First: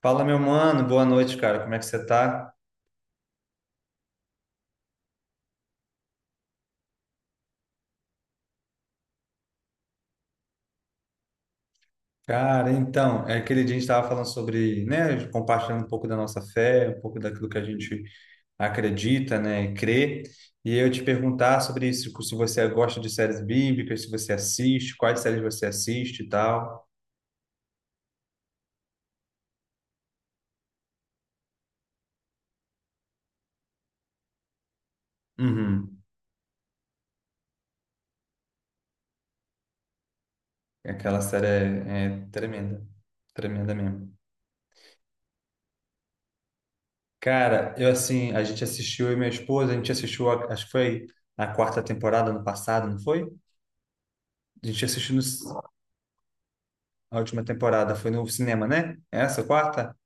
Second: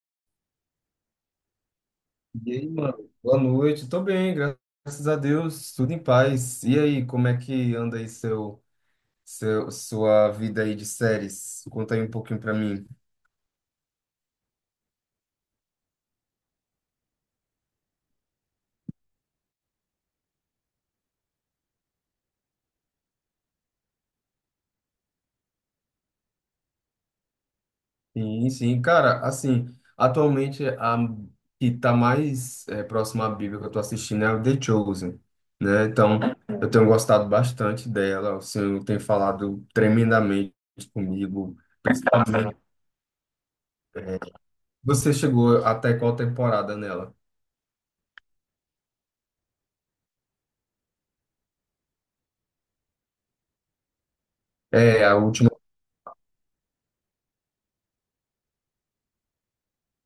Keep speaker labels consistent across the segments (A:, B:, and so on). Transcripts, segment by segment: A: Fala, meu mano, boa noite, cara. Como é que você
B: E
A: tá?
B: aí, mano? Boa noite. Tô bem, graças a Deus. Tudo em paz. E aí, como é que anda aí sua vida aí de séries? Conta aí um pouquinho pra
A: Cara,
B: mim.
A: então, é aquele dia a gente estava falando sobre, né, compartilhando um pouco da nossa fé, um pouco daquilo que a gente acredita, né, e crê. E eu te perguntar sobre isso, tipo, se você gosta de séries bíblicas, se você assiste, quais séries você assiste e tal.
B: Sim, sim. Cara, assim, atualmente a que tá mais próxima à Bíblia que eu tô assistindo é a The Chosen, né?
A: Uhum.
B: Então, eu tenho gostado bastante dela, assim, tem falado tremendamente
A: Aquela série
B: comigo.
A: é tremenda, tremenda mesmo.
B: Você chegou até qual temporada nela?
A: Cara, eu assim, a gente assistiu, eu e minha esposa, a gente assistiu, acho que foi a quarta temporada ano passado, não foi? A gente
B: É,
A: assistiu
B: a
A: no.
B: última
A: A última temporada foi no cinema, né? Essa quarta?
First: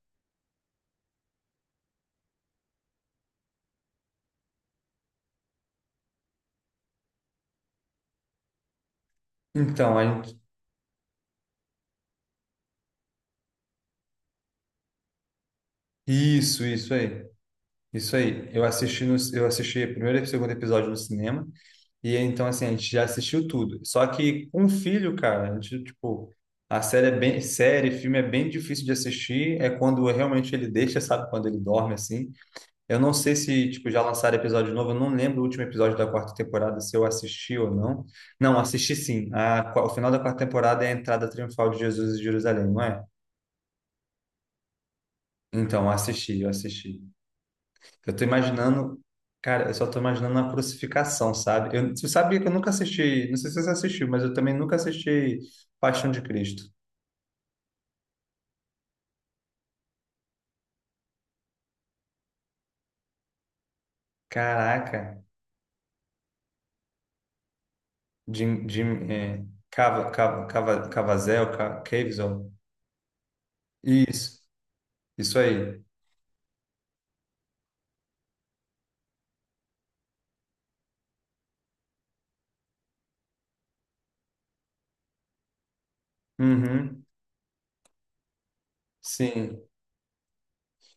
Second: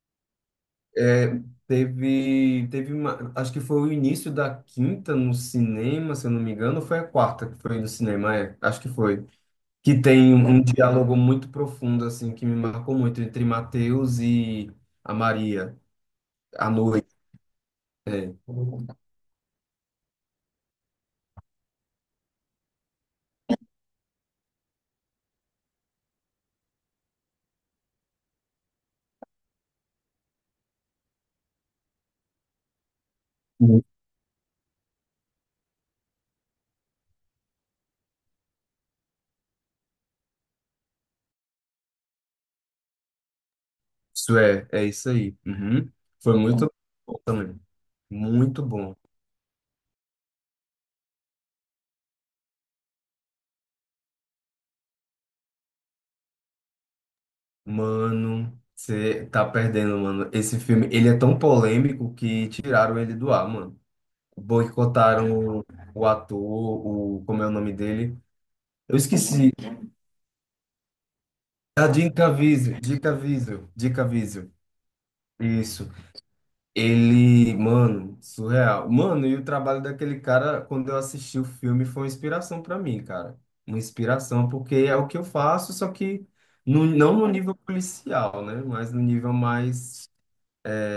B: É, teve, teve uma, acho que foi o início da quinta no cinema, se eu não me engano, ou foi a quarta que foi no cinema, acho que foi.
A: Então,
B: Que
A: a
B: tem
A: gente...
B: um diálogo muito profundo, assim, que me marcou muito entre Mateus e a Maria,
A: isso,
B: à
A: isso
B: noite.
A: aí. Isso
B: É.
A: aí. Eu assisti no... eu assisti o primeiro e o segundo episódio no cinema e então assim, a gente já assistiu tudo. Só que com filho, cara, a gente tipo a série é bem série, filme é bem difícil de assistir, é quando realmente ele deixa, sabe, quando ele dorme assim. Eu não sei se, tipo, já lançaram episódio novo, eu não lembro o último episódio da quarta temporada, se eu assisti ou não. Não, assisti sim. O final da quarta temporada é a entrada triunfal de Jesus em Jerusalém, não é?
B: Isso é isso aí.
A: Então,
B: Uhum. Foi muito
A: assisti.
B: bom também.
A: Eu tô
B: Muito bom.
A: imaginando, cara, eu só tô imaginando a crucificação, sabe? Eu, você sabia que eu nunca assisti, não sei se você assistiu, mas eu também nunca assisti Paixão de Cristo.
B: Mano, você tá perdendo, mano. Esse filme, ele é tão polêmico que tiraram ele do ar, mano.
A: Caraca,
B: Boicotaram o ator, como é o nome dele?
A: Jim,
B: Eu
A: Jim, é,
B: esqueci. Ah, Jim
A: Caviezel.
B: Caviezel, Jim Caviezel, Jim
A: Isso,
B: Caviezel.
A: isso aí.
B: Isso. Ele, mano, surreal. Mano, e o trabalho daquele cara, quando eu assisti o filme, foi uma inspiração pra mim, cara. Uma inspiração, porque é o que eu faço, só que no,
A: Uhum,
B: não no nível policial, né? Mas no nível
A: sim.
B: mais,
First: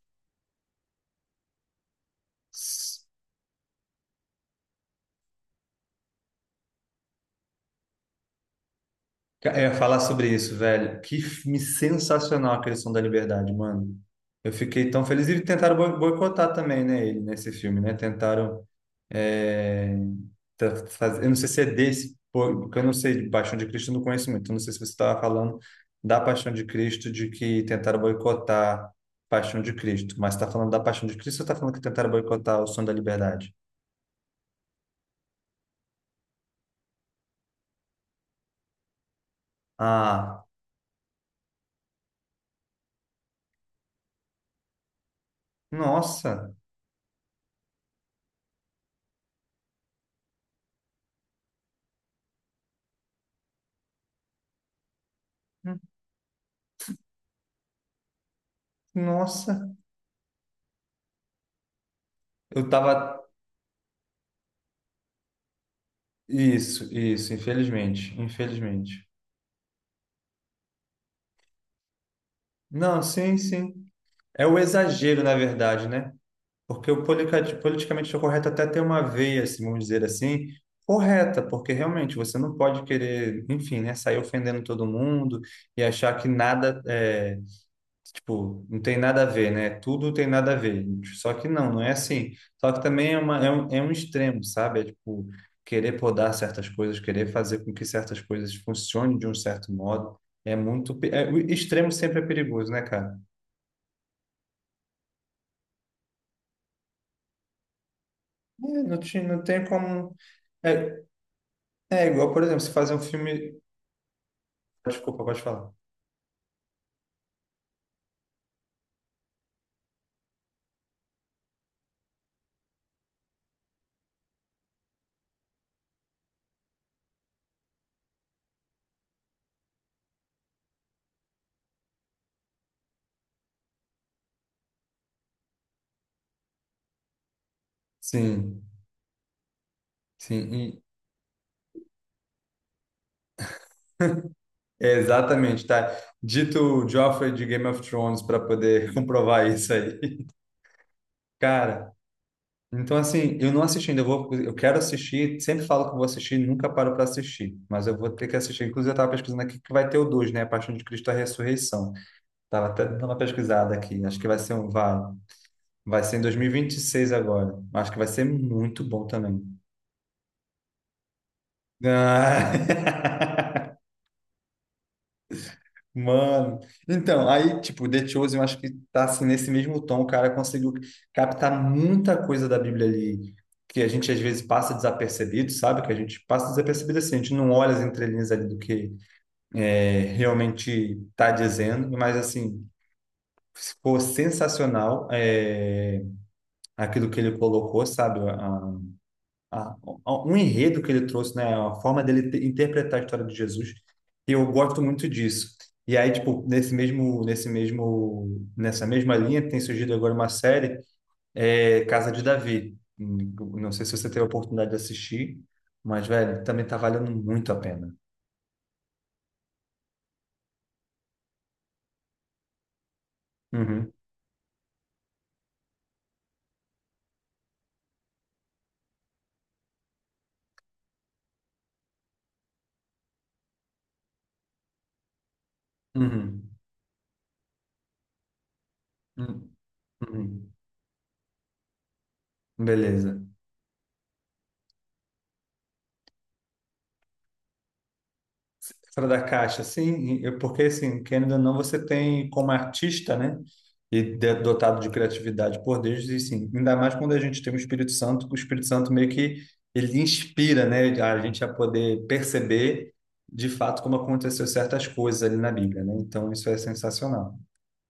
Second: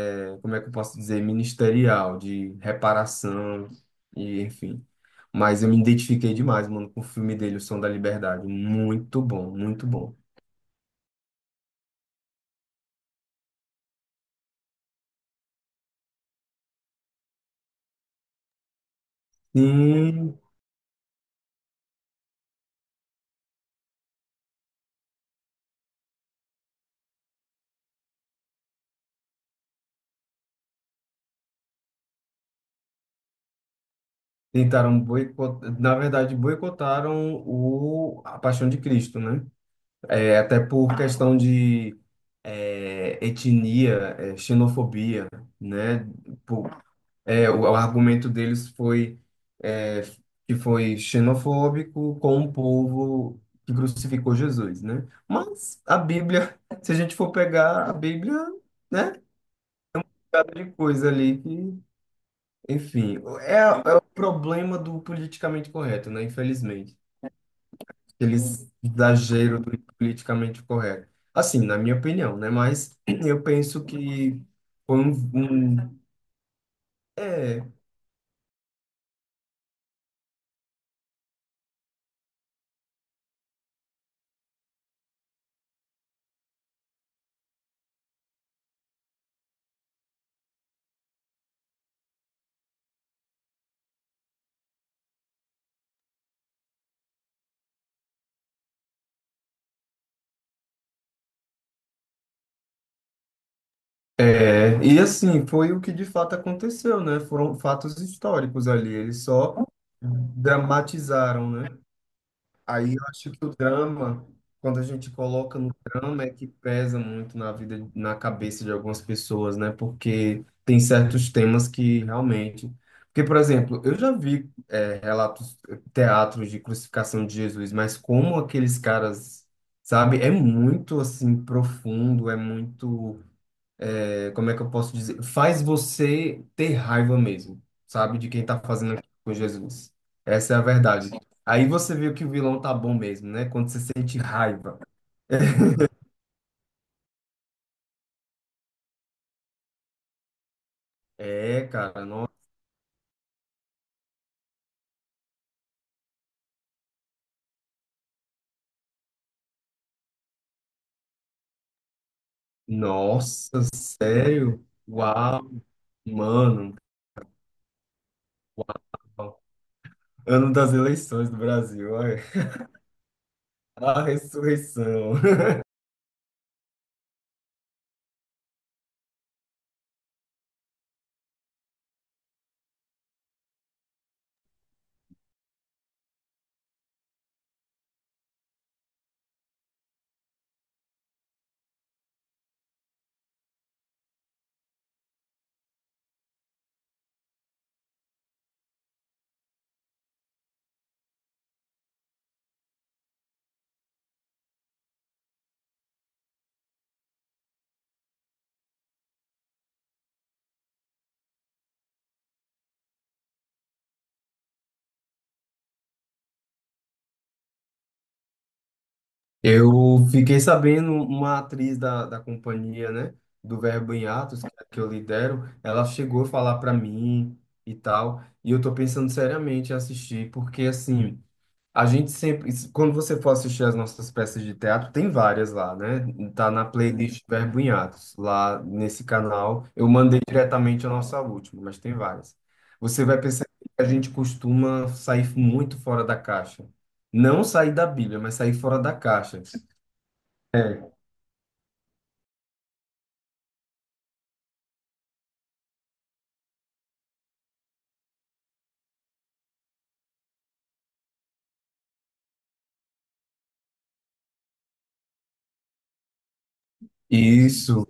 B: Como é que eu posso dizer, ministerial, de reparação e enfim. Mas eu me identifiquei demais, mano, com o filme dele, O Som da Liberdade. Muito bom,
A: Eu ia
B: muito
A: falar
B: bom.
A: sobre isso, velho. Que filme sensacional aquele Som da Liberdade, mano. Eu fiquei tão feliz. E tentaram boicotar também, né, ele, nesse filme, né? Tentaram. é,
B: Sim,
A: Eu não sei se é desse, pô, porque eu não sei, de Paixão de Cristo eu não conheço muito. Eu não sei se você estava falando da Paixão de Cristo, de que tentaram boicotar Paixão de Cristo. Mas está falando da Paixão de Cristo ou está falando que tentaram boicotar o Som da Liberdade?
B: tentaram boicotar, na verdade, boicotaram o A Paixão de Cristo, né? É,
A: Ah,
B: até por questão de etnia, xenofobia, né?
A: nossa!
B: Por, o argumento deles foi é, que foi xenofóbico com o povo que crucificou Jesus, né? Mas a Bíblia, se a gente for pegar a Bíblia, né?
A: Nossa!
B: Cada de coisa ali que,
A: Eu
B: enfim,
A: tava.
B: é o problema do politicamente correto, né?
A: Isso,
B: Infelizmente,
A: isso, infelizmente,
B: eles
A: infelizmente.
B: exagero do politicamente correto. Assim, na minha opinião, né? Mas
A: Não, sim,
B: eu
A: sim.
B: penso que
A: É o
B: foi um,
A: exagero, na verdade,
B: um-
A: né? Porque o
B: é,
A: politicamente correto até tem uma veia, assim, vamos dizer assim, correta, porque realmente você não pode querer, enfim, né, sair ofendendo todo mundo e achar que nada é. Tipo, não tem nada a ver, né? Tudo tem nada a ver. Só que não, não é assim. Só que também é, uma, é um extremo, sabe? É tipo, querer podar certas coisas, querer fazer com que certas coisas funcionem de um certo modo. É muito. O extremo sempre é perigoso, né, cara?
B: É, e assim, foi o que de fato aconteceu, né? Foram fatos históricos
A: É,
B: ali,
A: não,
B: eles
A: não tem
B: só
A: como. É,
B: dramatizaram, né?
A: é igual, por exemplo, se fazer
B: Aí
A: um
B: eu acho que o
A: filme.
B: drama, quando a gente
A: Desculpa, pode
B: coloca
A: falar.
B: no drama, é que pesa muito na vida, na cabeça de algumas pessoas, né? Porque tem certos temas que realmente. Porque, por exemplo, eu já vi, relatos, teatros de crucificação de Jesus, mas como aqueles caras, sabe? É muito assim profundo, é muito como é que eu posso dizer? Faz você ter raiva mesmo, sabe? De quem tá
A: Sim,
B: fazendo aquilo com Jesus. Essa
A: sim.
B: é a
A: e-
B: verdade. Aí você viu que o vilão tá bom mesmo, né? Quando você sente raiva.
A: é exatamente, tá? Dito o Joffrey de Game of Thrones para poder comprovar isso aí.
B: É,
A: Cara.
B: cara,
A: Então, assim, eu não assisti ainda, eu vou, eu quero assistir, sempre falo que vou assistir, nunca paro para assistir, mas eu vou ter que assistir. Inclusive, eu estava pesquisando aqui que vai ter o 2 né? A Paixão de Cristo, a Ressurreição. Tava até dando uma
B: nossa,
A: pesquisada aqui, acho que
B: sério? Uau,
A: vai ser em dois mil e vinte
B: mano.
A: e seis agora. Acho que vai ser muito bom também.
B: Ano das eleições do Brasil, olha.
A: Ah.
B: A ressurreição.
A: Mano, então, aí, tipo, The Chosen, eu acho que tá assim nesse mesmo tom, o cara conseguiu captar muita coisa da Bíblia ali, que a gente às vezes passa desapercebido, sabe? Que a gente passa desapercebido assim, a gente não olha as entrelinhas ali do que realmente tá dizendo, mas assim, ficou sensacional aquilo que ele colocou, sabe? a- Um enredo que ele trouxe, né? A forma dele interpretar a história de Jesus. E eu gosto muito disso. E aí, tipo, nessa mesma linha, tem surgido agora uma série, Casa de Davi. Não sei se você teve a oportunidade de assistir, mas, velho, também tá valendo muito a pena.
B: Eu fiquei sabendo, uma atriz da companhia, né, do
A: Uhum,
B: Verbo em Atos, que eu lidero, ela chegou a falar para mim e tal, e eu tô pensando seriamente em assistir, porque assim, a gente sempre, quando você for assistir as nossas peças de teatro, tem várias lá, né?
A: uhum,
B: Tá na playlist Verbo em Atos, lá nesse
A: uhum,
B: canal. Eu mandei
A: uhum.
B: diretamente a nossa última, mas tem várias. Você
A: Beleza.
B: vai perceber que a gente costuma sair muito fora da caixa. Não sair da Bíblia, mas sair fora da
A: Fora da
B: caixa.
A: caixa, sim, porque
B: É,
A: assim, querendo ou não, você tem como artista, né? E dotado de criatividade por Deus, e sim, ainda mais quando a gente tem o Espírito Santo, que o Espírito Santo meio que ele inspira, né? A gente a poder perceber de fato como aconteceu certas coisas ali na Bíblia, né? Então isso é sensacional.
B: isso.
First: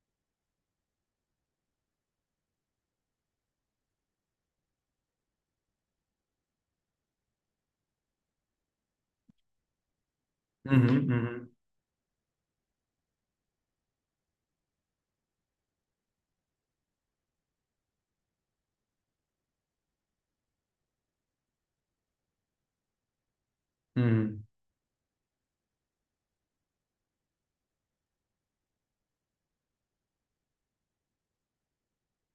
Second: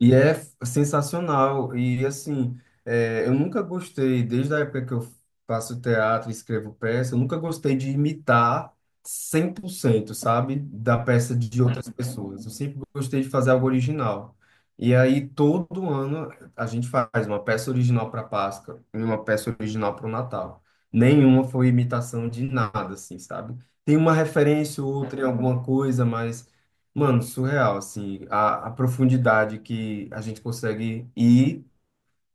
B: E é sensacional. E assim, eu nunca gostei, desde a época que eu faço teatro e escrevo peça, eu nunca gostei de imitar 100%, sabe, da
A: Uhum,
B: peça
A: uhum,
B: de outras pessoas. Eu sempre gostei de fazer algo original. E aí, todo ano, a gente faz uma peça original para Páscoa e uma peça original para o Natal. Nenhuma foi imitação de nada, assim, sabe? Tem uma
A: uhum.
B: referência ou outra em alguma coisa, mas. Mano, surreal, assim, a profundidade que a gente consegue ir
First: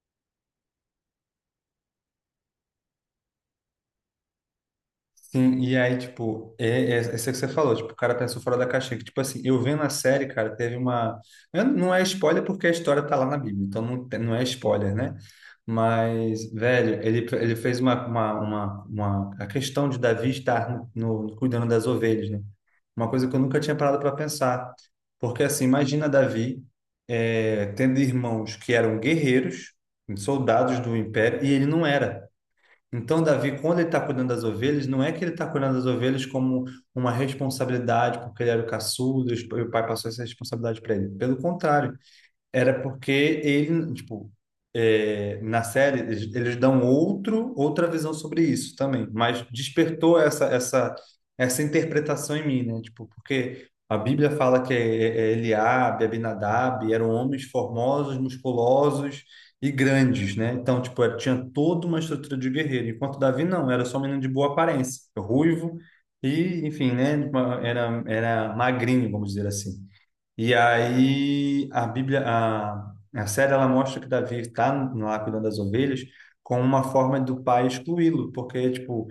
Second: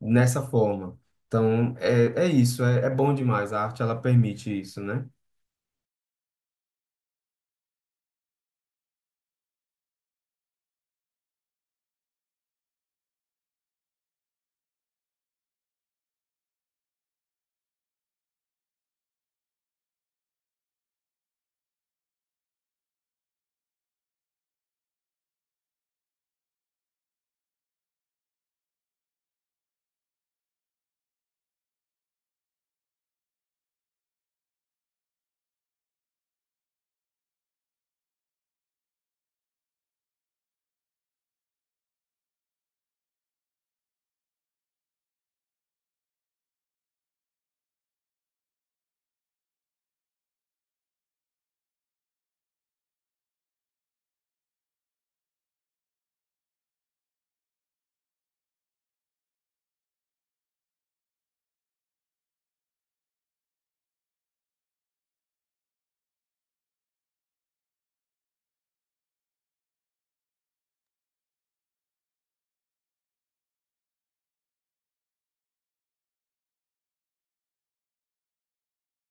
B: nessa forma. Então, é, é isso, é bom demais. A arte, ela permite isso, né?
A: Sim, e aí, tipo, essa que você falou, tipo, o cara pensou fora da caixinha, que, tipo assim, eu vendo a série, cara, teve uma... Não é spoiler porque a história tá lá na Bíblia, então não, não é spoiler, né? Mas, velho, ele fez uma... A questão de Davi estar cuidando das ovelhas, né? Uma coisa que eu nunca tinha parado para pensar. Porque, assim, imagina Davi tendo irmãos que eram guerreiros, soldados do império, e ele não era. Então, Davi, quando ele está cuidando das ovelhas, não é que ele está cuidando das ovelhas como uma responsabilidade, porque ele era o caçudo e o pai passou essa responsabilidade para ele. Pelo contrário, era porque ele, tipo, na série eles dão outra visão sobre isso também, mas despertou essa interpretação em mim, né? Tipo, porque a Bíblia fala que Eliabe, Abinadab eram homens formosos, musculosos e grandes, né? Então, tipo, tinha toda uma estrutura de guerreiro, enquanto Davi não, era só um menino de boa aparência, ruivo e, enfim, né? Era magrinho, vamos dizer assim. E aí a Bíblia, a série ela mostra que Davi está lá cuidando das ovelhas com uma forma do pai excluí-lo, porque tipo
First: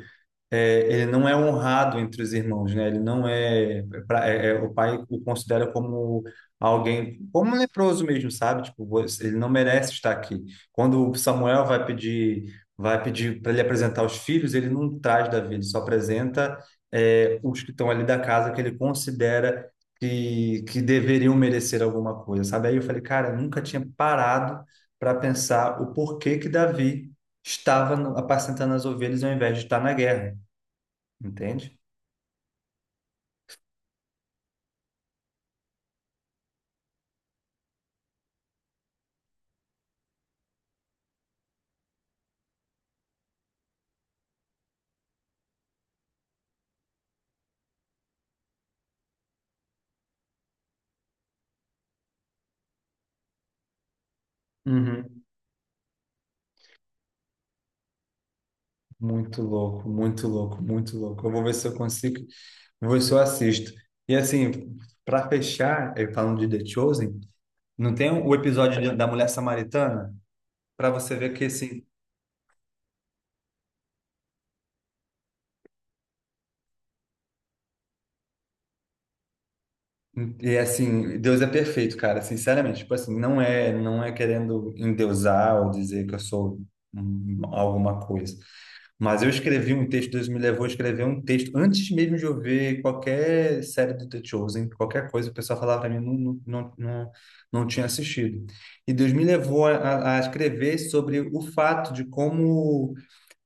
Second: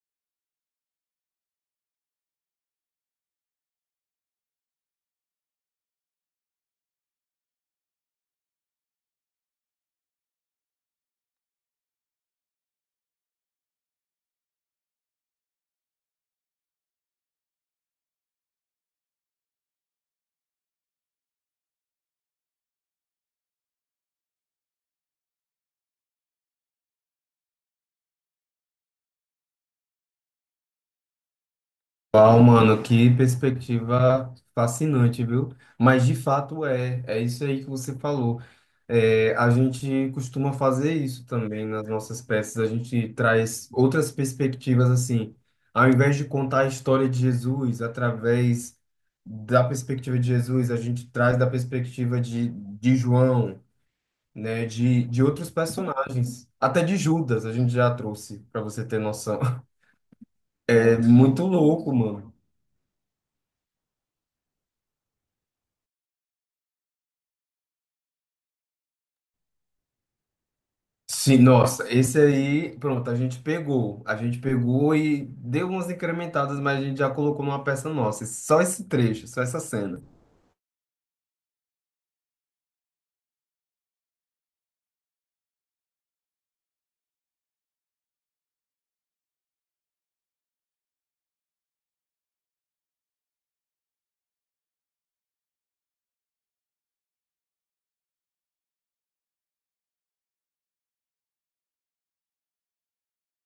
A: ele não é honrado entre os irmãos, né? Ele não é, o pai o considera como alguém, como um leproso mesmo, sabe? Tipo, ele não merece estar aqui. Quando o Samuel vai pedir para ele apresentar os filhos, ele não traz Davi, ele só apresenta os que estão ali da casa que ele considera que deveriam merecer alguma coisa, sabe? Aí eu falei, cara, eu nunca tinha parado para pensar o porquê que Davi estava apacentando as ovelhas ao invés de estar na guerra entende?
B: Uau, mano, que perspectiva fascinante, viu? Mas de fato é isso aí que você falou. É, a gente costuma fazer isso também nas nossas peças, a gente traz outras perspectivas assim. Ao invés de contar a história de Jesus através da perspectiva de Jesus, a gente traz da perspectiva de João, né, de,
A: Uhum.
B: de outros personagens, até de Judas a gente já trouxe, para você ter noção.
A: Muito louco, muito louco,
B: É
A: muito louco. Eu vou
B: muito
A: ver se eu
B: louco,
A: consigo,
B: mano.
A: vou ver se eu assisto. E assim, para fechar, eu falando de The Chosen, não tem o episódio da mulher samaritana? Para você ver
B: Sim,
A: que assim,
B: nossa, esse aí, pronto, a gente pegou. A gente pegou e deu umas incrementadas, mas a gente já colocou numa peça nossa. Só esse trecho, só essa cena.
A: e assim, Deus é perfeito, cara, sinceramente. Tipo assim, não é, não é querendo endeusar ou dizer que eu sou alguma coisa. Mas eu escrevi um texto, Deus me levou a escrever um texto antes mesmo de eu ver qualquer série do The Chosen, qualquer coisa, o pessoal falava para mim, não, não, não, não, não tinha assistido. E Deus me levou a, a escrever sobre o fato de como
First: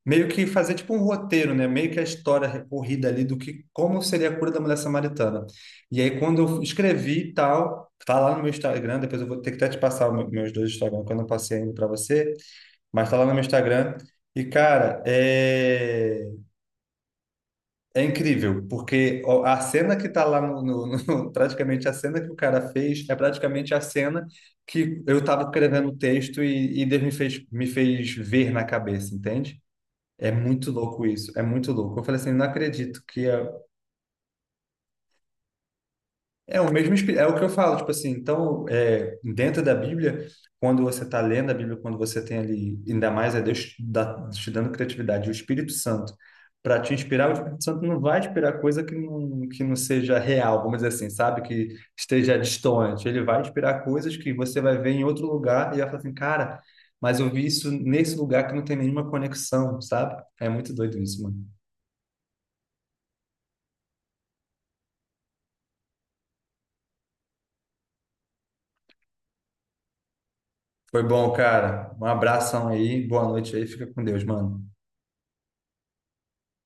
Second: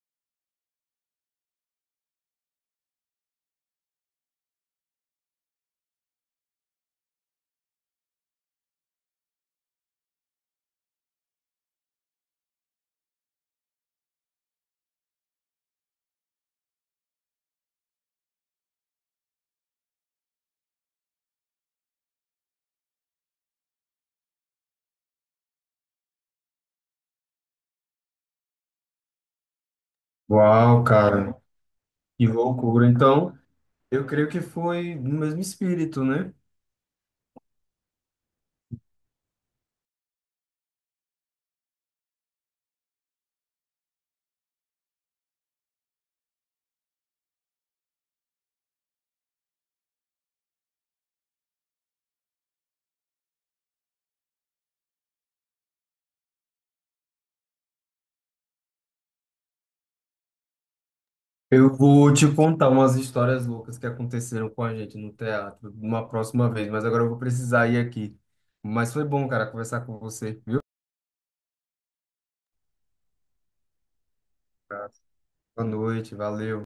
A: meio que fazer tipo um roteiro, né? Meio que a história recorrida ali do que como seria a cura da mulher samaritana. E aí quando eu escrevi e tal, tá lá no meu Instagram, depois eu vou ter que até te passar o meus dois Instagram, que eu não passei ainda para você, mas tá lá no meu Instagram. E cara, é incrível, porque ó, a cena que tá lá no, praticamente a cena que o cara fez é praticamente a cena que eu tava escrevendo o texto e Deus me fez ver na cabeça, entende? É muito
B: Uau,
A: louco isso,
B: cara,
A: é muito louco. Eu falei
B: que
A: assim, não
B: loucura.
A: acredito que
B: Então,
A: é,
B: eu creio que foi no mesmo espírito, né?
A: é o mesmo espírito, é o que eu falo, tipo assim, então, dentro da Bíblia, quando você está lendo a Bíblia, quando você tem ali, ainda mais Deus te dando criatividade, o Espírito Santo, para te inspirar, o Espírito Santo não vai te inspirar coisa que não seja real, vamos dizer assim, sabe? Que esteja distante. Ele vai te inspirar coisas que você vai ver em outro lugar e vai falar assim, cara, mas eu vi isso nesse lugar que não tem nenhuma conexão, sabe? É muito doido isso, mano.
B: Eu vou te contar umas histórias loucas que aconteceram com a gente no teatro uma próxima vez, mas agora eu vou precisar ir aqui. Mas foi bom, cara, conversar com você, viu?
A: Foi bom, cara. Um abração aí, boa noite aí, fica com Deus, mano.
B: Boa noite, valeu.